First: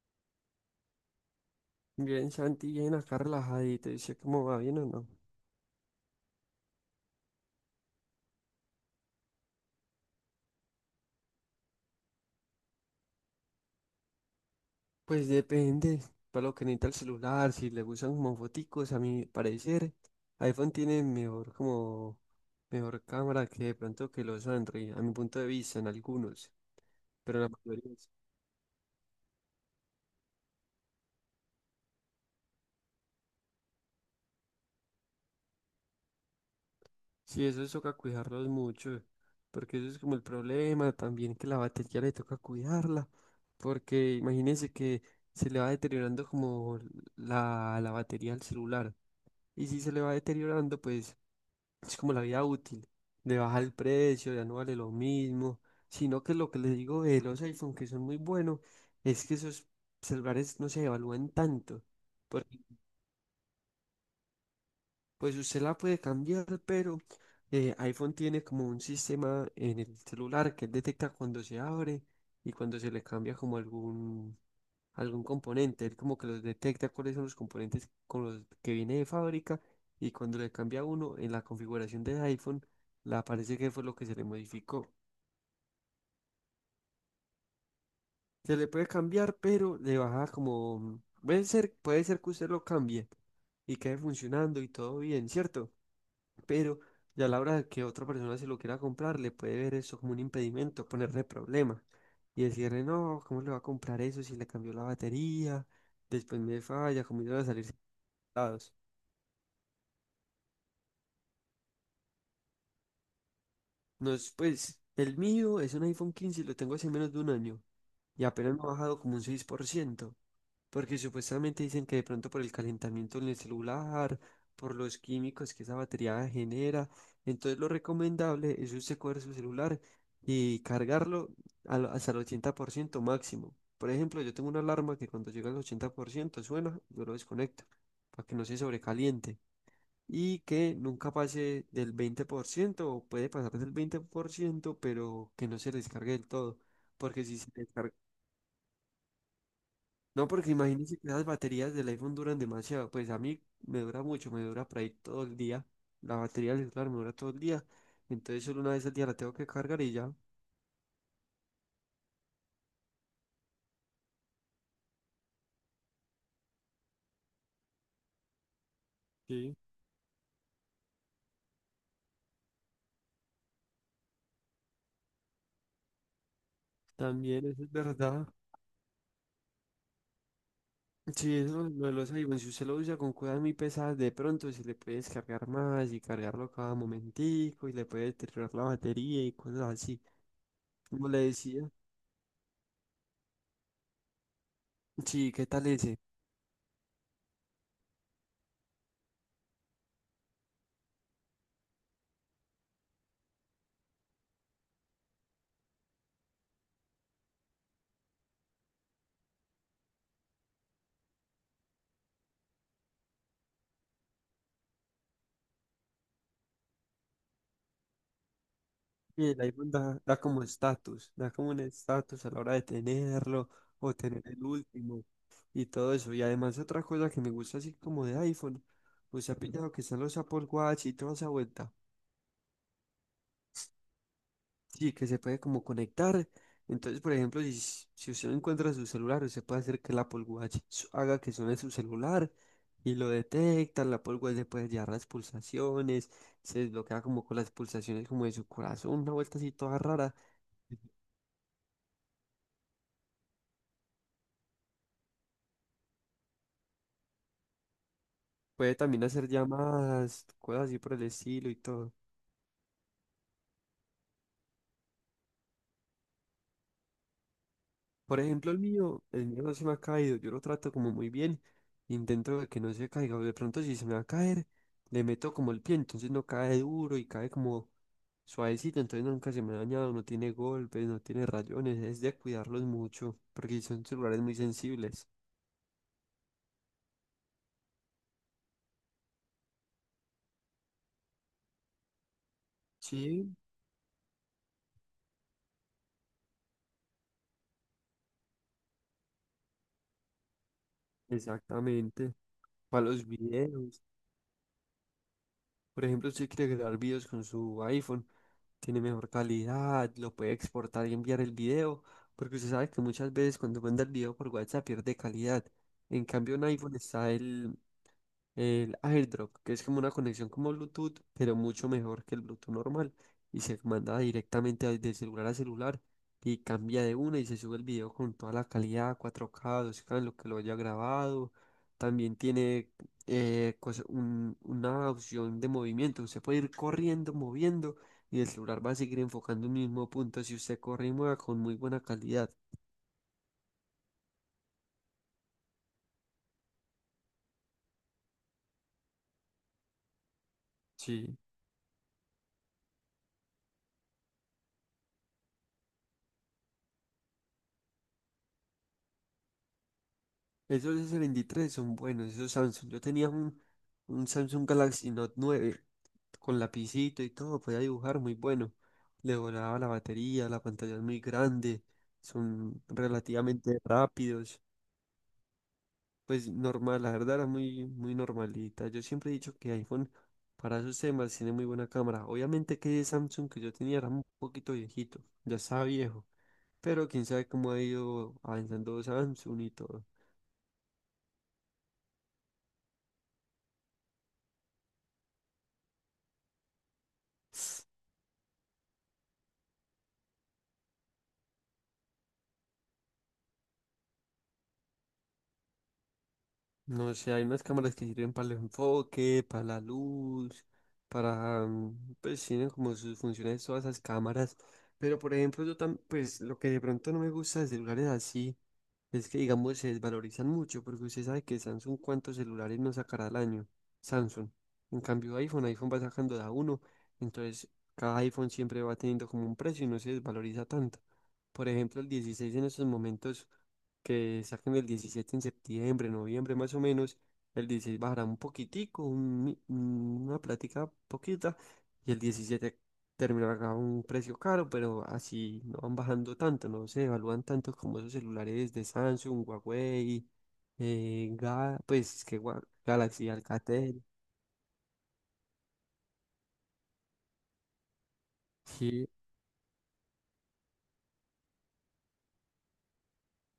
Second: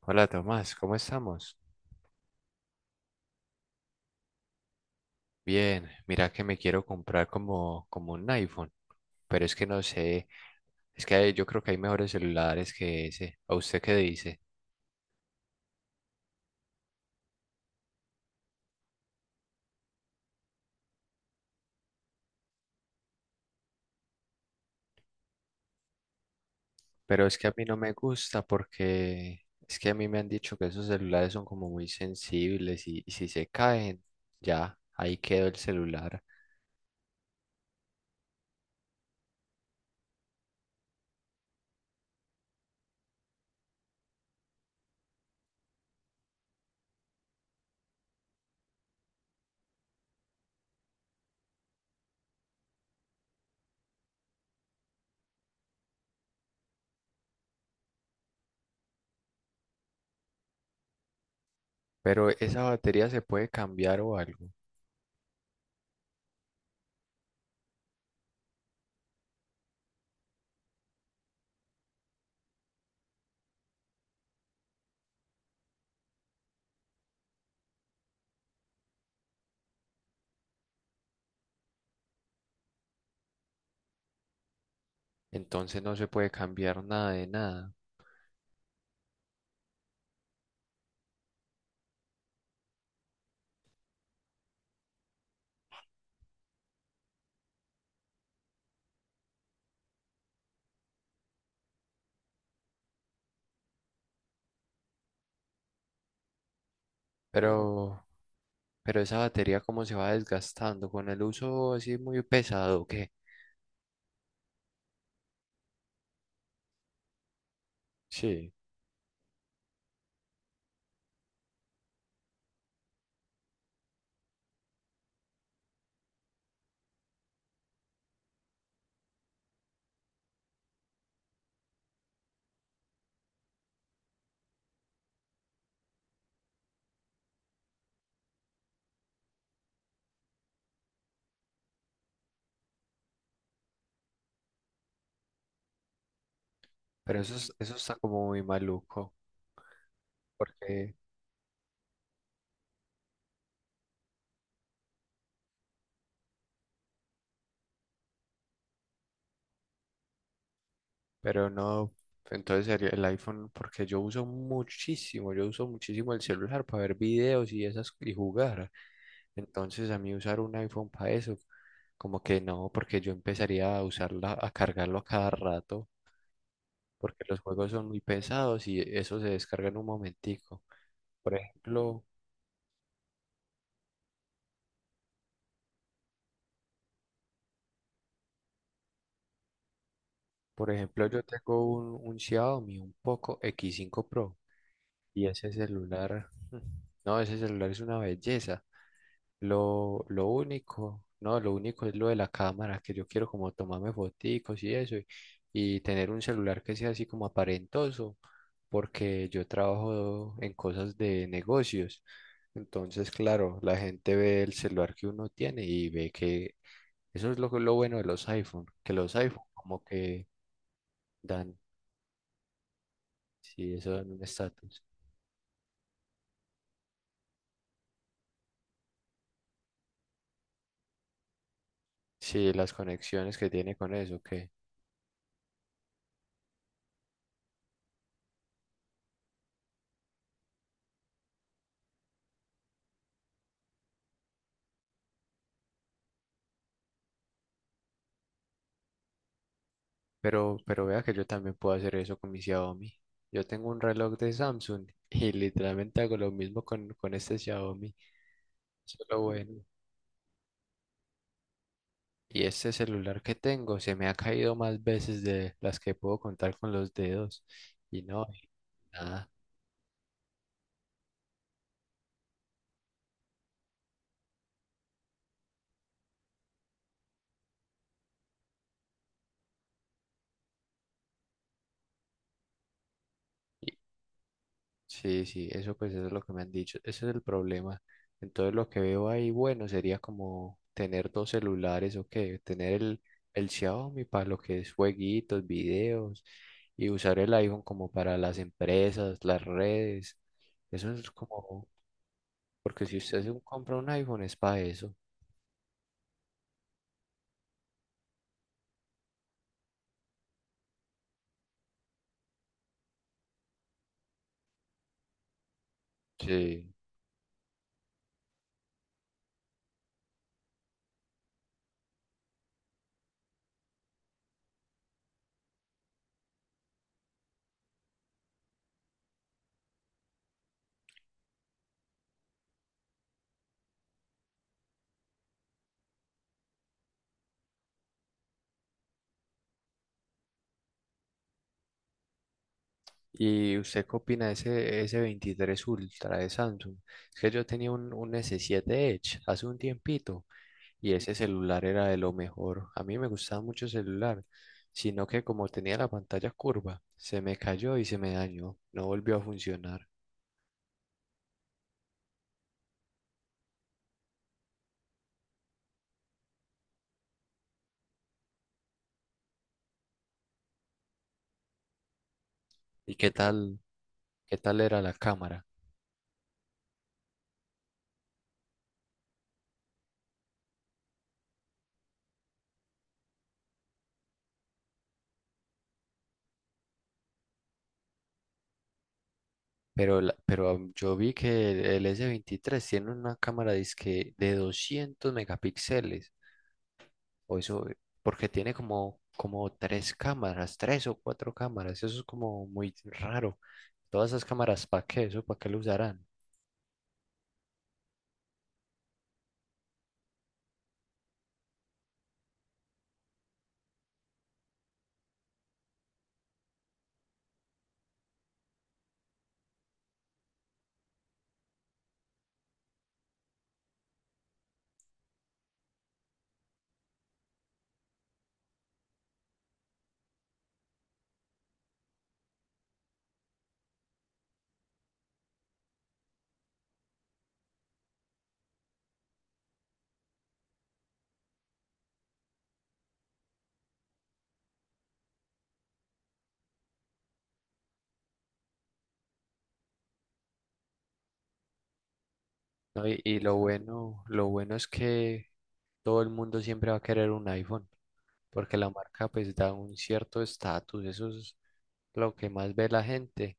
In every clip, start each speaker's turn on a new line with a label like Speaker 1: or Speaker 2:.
Speaker 1: Hola Tomás, ¿cómo estamos?
Speaker 2: Bien, Santi, bien acá relajadito. Dice cómo va bien o no.
Speaker 1: Bien, mira que me quiero comprar como un iPhone, pero es que no sé, es que yo creo que hay mejores celulares que ese. ¿A usted qué dice?
Speaker 2: Pues depende. Para lo que necesita el celular, si le gustan como foticos, a mi parecer, iPhone tiene mejor como mejor cámara que de pronto que los Android, a mi punto de vista, en algunos.
Speaker 1: Pero es
Speaker 2: Pero en
Speaker 1: que a
Speaker 2: la
Speaker 1: mí no me
Speaker 2: mayoría.
Speaker 1: gusta porque es que a mí me han dicho que esos celulares son como muy sensibles y si se caen, ya, ahí quedó el celular.
Speaker 2: Sí, eso toca cuidarlos mucho. Porque eso es como el problema también que la batería le toca cuidarla. Porque imagínense que se le va deteriorando como la batería al celular. Y si se le va deteriorando, pues es como la vida útil, de bajar el precio, ya no vale lo mismo, sino que lo que les digo de los iPhone, que son muy buenos, es que esos celulares no se evalúan tanto.
Speaker 1: Pero
Speaker 2: Por
Speaker 1: esa batería se puede cambiar o algo,
Speaker 2: Pues usted la puede cambiar, pero iPhone tiene como un sistema en el celular que él detecta cuando se abre y cuando se le cambia como algún componente. Él como que los detecta cuáles son los componentes con los que viene de fábrica y cuando le cambia uno en la configuración del iPhone, le aparece que fue lo que se le modificó.
Speaker 1: entonces no se puede cambiar nada de nada.
Speaker 2: Se le puede cambiar, pero le baja como... puede ser que usted lo cambie y quede funcionando y todo bien, ¿cierto? Pero ya a la hora de que otra persona se lo quiera comprar, le puede ver eso como un impedimento, ponerle problemas y decirle, no, ¿cómo le va a comprar eso si le cambió la batería? Después me falla, ¿cómo iban a salir
Speaker 1: Pero
Speaker 2: lados?
Speaker 1: Pero esa batería como se va desgastando con el uso así muy pesado, ¿qué?
Speaker 2: No es, pues, el mío es un iPhone 15 y lo tengo hace menos de un año y
Speaker 1: Sí,
Speaker 2: apenas me ha bajado como un 6%. Porque supuestamente dicen que de pronto por el calentamiento en el celular, por los químicos que esa batería genera, entonces lo recomendable es usted coger su celular y cargarlo hasta el 80% máximo. Por ejemplo, yo tengo una alarma que cuando llega al 80% suena, yo lo desconecto para que no se sobrecaliente y que nunca pase del 20% o puede pasar del 20% pero que no se descargue del todo,
Speaker 1: pero
Speaker 2: porque
Speaker 1: eso,
Speaker 2: si se
Speaker 1: eso
Speaker 2: descarga
Speaker 1: está como muy maluco,
Speaker 2: no, porque
Speaker 1: porque,
Speaker 2: imagínense que las baterías del iPhone duran demasiado. Pues a mí me dura mucho, me dura por ahí todo el día. La batería del celular me dura todo el día. Entonces solo una vez al día la tengo que cargar y ya.
Speaker 1: pero no, entonces sería el iPhone, porque yo uso muchísimo el celular para ver videos y esas y jugar.
Speaker 2: Sí,
Speaker 1: Entonces a mí usar un iPhone para eso, como que no, porque yo empezaría a usarla, a cargarlo a cada rato, porque los
Speaker 2: también eso
Speaker 1: juegos
Speaker 2: es
Speaker 1: son muy
Speaker 2: verdad.
Speaker 1: pesados y eso se descarga en un momentico. Por
Speaker 2: Sí, eso lo de
Speaker 1: ejemplo,
Speaker 2: los iPhones, si usted lo usa con cosas muy pesadas, de pronto se le puede descargar más y cargarlo cada momentico y le puede deteriorar la batería y cosas así.
Speaker 1: Por ejemplo,
Speaker 2: Como le
Speaker 1: yo tengo
Speaker 2: decía,
Speaker 1: un Xiaomi, un Poco X5 Pro, y
Speaker 2: sí, ¿qué
Speaker 1: ese
Speaker 2: tal ese?
Speaker 1: celular, no, ese celular es una belleza. Lo único, no, lo único es lo de la cámara, que yo quiero como tomarme foticos y eso, y tener un celular que sea así como aparentoso, porque yo trabajo en cosas de negocios. Entonces, claro, la gente ve el celular que uno tiene y ve que eso es lo bueno de los iPhone, que los
Speaker 2: Y el
Speaker 1: iPhone
Speaker 2: iPhone
Speaker 1: como
Speaker 2: da, da
Speaker 1: que
Speaker 2: como estatus, da como
Speaker 1: dan.
Speaker 2: un estatus a la hora de tenerlo
Speaker 1: Sí,
Speaker 2: o
Speaker 1: eso es un
Speaker 2: tener el
Speaker 1: estatus.
Speaker 2: último y todo eso. Y además otra cosa que me gusta así como de iPhone, pues ha pillado que están los Apple Watch y toda esa vuelta.
Speaker 1: Sí, las conexiones que tiene con eso, que.
Speaker 2: Sí, que se puede como conectar. Entonces, por ejemplo, si usted no encuentra su celular, usted puede hacer que el Apple Watch haga que suene su celular y lo detecta. El Apple Watch le puede llevar las pulsaciones, se desbloquea como con las pulsaciones como de su corazón, una vuelta así toda rara.
Speaker 1: Pero vea que yo también puedo hacer eso con mi Xiaomi. Yo tengo un reloj de Samsung y literalmente hago lo mismo con este Xiaomi.
Speaker 2: Puede
Speaker 1: Eso
Speaker 2: también
Speaker 1: es lo
Speaker 2: hacer
Speaker 1: bueno.
Speaker 2: llamadas, cosas así por el estilo y todo.
Speaker 1: Y este celular que tengo se me ha caído más veces de las que puedo contar con los dedos. Y
Speaker 2: Por
Speaker 1: no, y
Speaker 2: ejemplo, el mío, el
Speaker 1: nada.
Speaker 2: mío no se me ha caído, yo lo trato como muy bien, intento de que no se caiga, o de pronto si se me va a caer, le meto como el pie, entonces no cae duro y cae como suavecito, entonces nunca se me ha dañado, no tiene golpes, no tiene rayones, es de cuidarlos mucho, porque son celulares muy sensibles.
Speaker 1: Sí, sí, eso pues eso es lo que me han dicho, ese es el problema. Entonces lo que veo ahí, bueno, sería como tener dos celulares o qué, tener
Speaker 2: Sí,
Speaker 1: el Xiaomi para lo que es jueguitos, videos y usar el iPhone como para las empresas, las redes. Eso es como,
Speaker 2: exactamente,
Speaker 1: porque
Speaker 2: para
Speaker 1: si
Speaker 2: los
Speaker 1: usted se compra
Speaker 2: videos.
Speaker 1: un iPhone es para eso.
Speaker 2: Por ejemplo, si quiere grabar videos con su iPhone, tiene mejor calidad, lo puede exportar y enviar el video, porque usted sabe que muchas veces cuando manda el video por WhatsApp pierde calidad. En cambio, en
Speaker 1: Sí.
Speaker 2: iPhone está el AirDrop, que es como una conexión como Bluetooth, pero mucho mejor que el Bluetooth normal. Y se manda directamente de celular a celular y cambia de una y se sube el video con toda la calidad, 4K, 2K, en lo que lo haya grabado. También tiene una opción de movimiento. Usted puede ir corriendo, moviendo y el celular va a seguir enfocando un mismo punto si usted corre y mueve con muy buena calidad.
Speaker 1: ¿Y usted qué opina de ese S23 Ultra de Samsung? Es que yo tenía un S7 Edge hace un tiempito. Y ese
Speaker 2: Sí.
Speaker 1: celular era de lo mejor. A mí me gustaba mucho el celular, sino que como tenía la pantalla curva, se me cayó y se me dañó. No volvió a funcionar.
Speaker 2: Esos S23 son buenos, esos Samsung. Yo tenía un Samsung Galaxy Note 9 con lapicito y todo, podía dibujar muy bueno. Le volaba la batería, la pantalla es muy grande, son
Speaker 1: ¿Y
Speaker 2: relativamente
Speaker 1: qué
Speaker 2: rápidos.
Speaker 1: tal era la cámara?
Speaker 2: Pues normal, la verdad era muy normalita. Yo siempre he dicho que iPhone para esos temas tiene muy buena cámara. Obviamente que ese Samsung que yo tenía era un poquito viejito, ya estaba viejo, pero quién sabe cómo ha ido avanzando Samsung y todo.
Speaker 1: Pero, pero yo vi que el S23 tiene una cámara dizque de 200 megapíxeles. O eso, porque tiene como, como tres cámaras, tres o cuatro cámaras. Eso es como muy raro. Todas esas cámaras, ¿para qué? ¿Eso para qué lo usarán?
Speaker 2: No sé, hay unas cámaras que sirven para el enfoque, para la luz, pues tienen como sus funciones todas esas cámaras. Pero por ejemplo, yo también, pues lo que de pronto no me gusta de celulares así. Es que, digamos, se desvalorizan mucho porque usted sabe que Samsung cuántos celulares no sacará al año. Samsung. En cambio, iPhone va sacando de a uno. Entonces, cada iPhone siempre va teniendo como un precio y no se desvaloriza tanto. Por ejemplo, el 16 en estos momentos que saquen el 17 en septiembre, noviembre más o menos, el 16 bajará un poquitico, una plática poquita, y el 17 terminará a un precio caro, pero así no van bajando tanto, no se evalúan tanto como esos celulares de Samsung, Huawei,
Speaker 1: No,
Speaker 2: Galaxy,
Speaker 1: y
Speaker 2: Alcatel.
Speaker 1: lo bueno es que todo el mundo siempre va a querer un iPhone, porque la
Speaker 2: Sí,
Speaker 1: marca pues da un cierto estatus, eso es lo que más ve la gente,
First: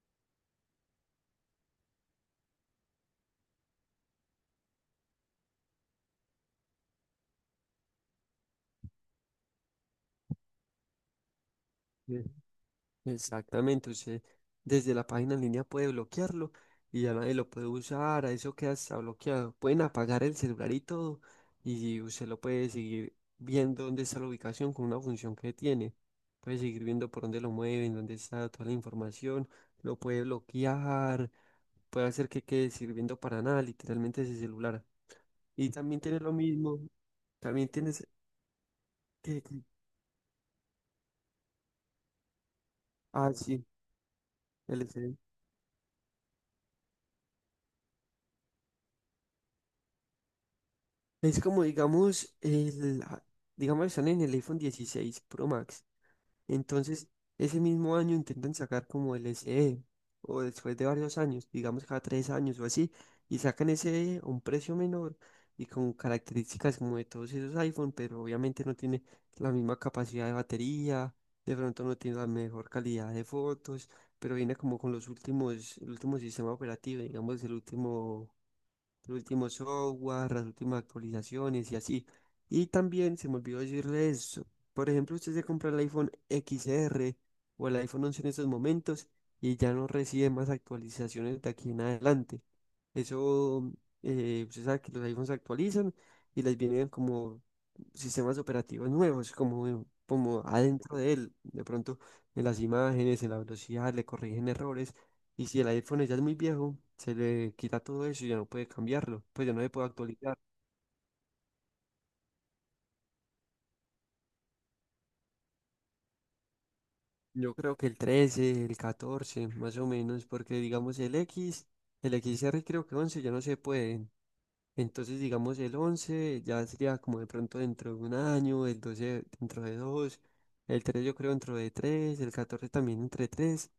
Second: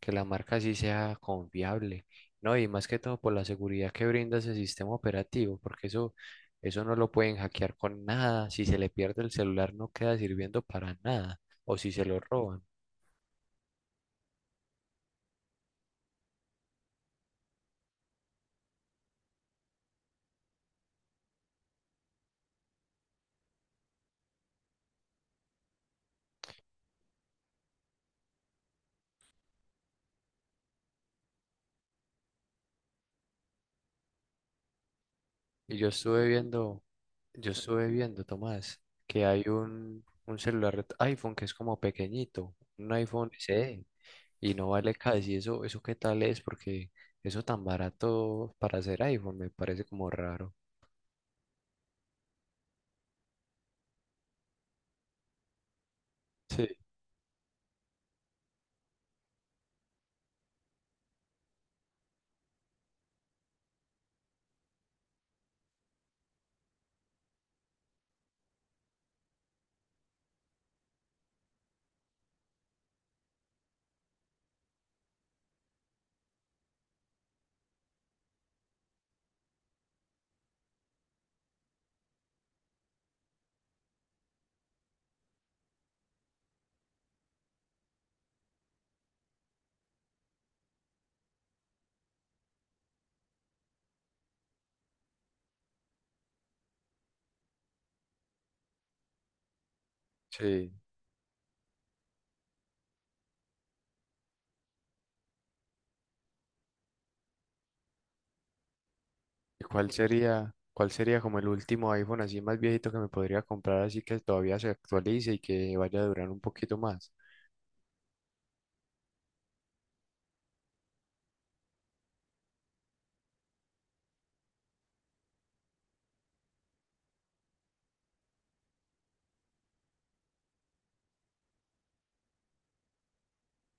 Speaker 1: que la marca sí sea confiable, ¿no? Y más que todo por la seguridad que brinda ese sistema operativo, porque eso no lo pueden hackear con nada, si se le pierde el celular no queda sirviendo para nada, o si se
Speaker 2: sí.
Speaker 1: lo roban.
Speaker 2: Exactamente, usted desde la página en línea puede bloquearlo y ya nadie lo puede usar, a eso queda hasta bloqueado. Pueden apagar el celular y todo y usted lo puede seguir viendo dónde está la ubicación con una función que tiene. Puede seguir viendo por dónde lo mueven, dónde está toda la información, lo puede bloquear, puede hacer que quede sirviendo para nada, literalmente ese celular. Y
Speaker 1: Y
Speaker 2: también tiene lo mismo,
Speaker 1: yo
Speaker 2: también
Speaker 1: estuve
Speaker 2: tienes
Speaker 1: viendo, Tomás, que
Speaker 2: que...
Speaker 1: hay un celular iPhone que es como pequeñito, un iPhone
Speaker 2: Ah, sí,
Speaker 1: SE. Y no vale casi eso, eso qué tal es, porque eso tan barato para hacer iPhone me parece como raro.
Speaker 2: es como, digamos, están en el iPhone 16 Pro Max.
Speaker 1: Sí,
Speaker 2: Entonces, ese mismo año intentan sacar como el SE, o después de varios años, digamos cada tres años o así, y sacan ese E a un precio menor y con características como de todos esos iPhone, pero obviamente no tiene la misma capacidad de batería, de pronto no tiene la mejor calidad de fotos, pero viene como con los últimos, el último sistema operativo, digamos, el último los últimos software, las últimas actualizaciones y así. Y también se me olvidó decirle eso, por ejemplo, usted se compra el iPhone XR o el iPhone 11 en estos momentos y ya no recibe más actualizaciones de aquí en adelante. Eso, usted sabe que los iPhones se actualizan y les vienen como sistemas operativos nuevos, como
Speaker 1: sí.
Speaker 2: adentro de él. De pronto, en las imágenes, en la velocidad, le corrigen errores. Y si el iPhone ya es muy viejo, se le quita todo eso y ya no puede cambiarlo, pues ya no
Speaker 1: ¿Y
Speaker 2: se puede actualizar.
Speaker 1: cuál sería como el último iPhone así más viejito que me podría comprar así que todavía se actualice y que vaya a durar un poquito más?
Speaker 2: Yo creo que el 13, el 14, más o menos, porque digamos el X, el XR creo que 11 ya no se pueden. Entonces digamos el 11 ya sería como de pronto dentro de un año, el 12 dentro de dos, el 3 yo creo dentro de tres, el 14 también entre tres,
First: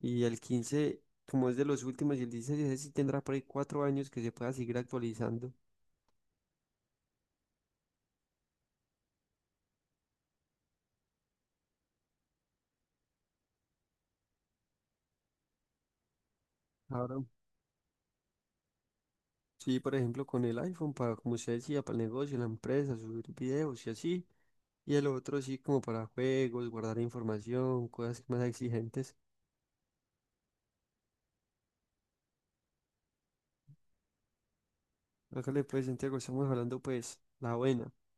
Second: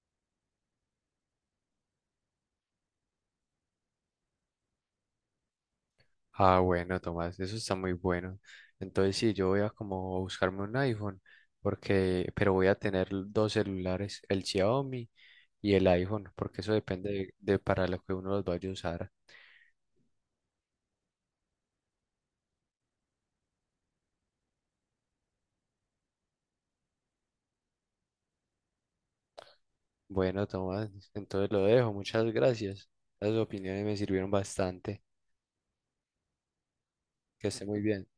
Speaker 2: y el 15 como es de los últimos y el 16 ese sí tendrá por ahí 4 años que se pueda seguir actualizando.
Speaker 1: Ah, bueno, Tomás, eso está muy bueno. Entonces sí, yo voy a como buscarme un iPhone porque, pero voy a tener dos celulares, el Xiaomi y el iPhone, porque eso depende
Speaker 2: Ahora,
Speaker 1: de para lo que uno los vaya a usar.
Speaker 2: sí, por ejemplo, con el iPhone, para, como usted decía, para el negocio, la empresa, subir videos y así. Y el otro sí, como para juegos, guardar información, cosas más exigentes.
Speaker 1: Bueno, Tomás, entonces lo dejo. Muchas gracias. Las opiniones me sirvieron bastante.
Speaker 2: Hágale pues, Santiago, estamos hablando pues,
Speaker 1: Que
Speaker 2: la
Speaker 1: esté muy
Speaker 2: buena.
Speaker 1: bien.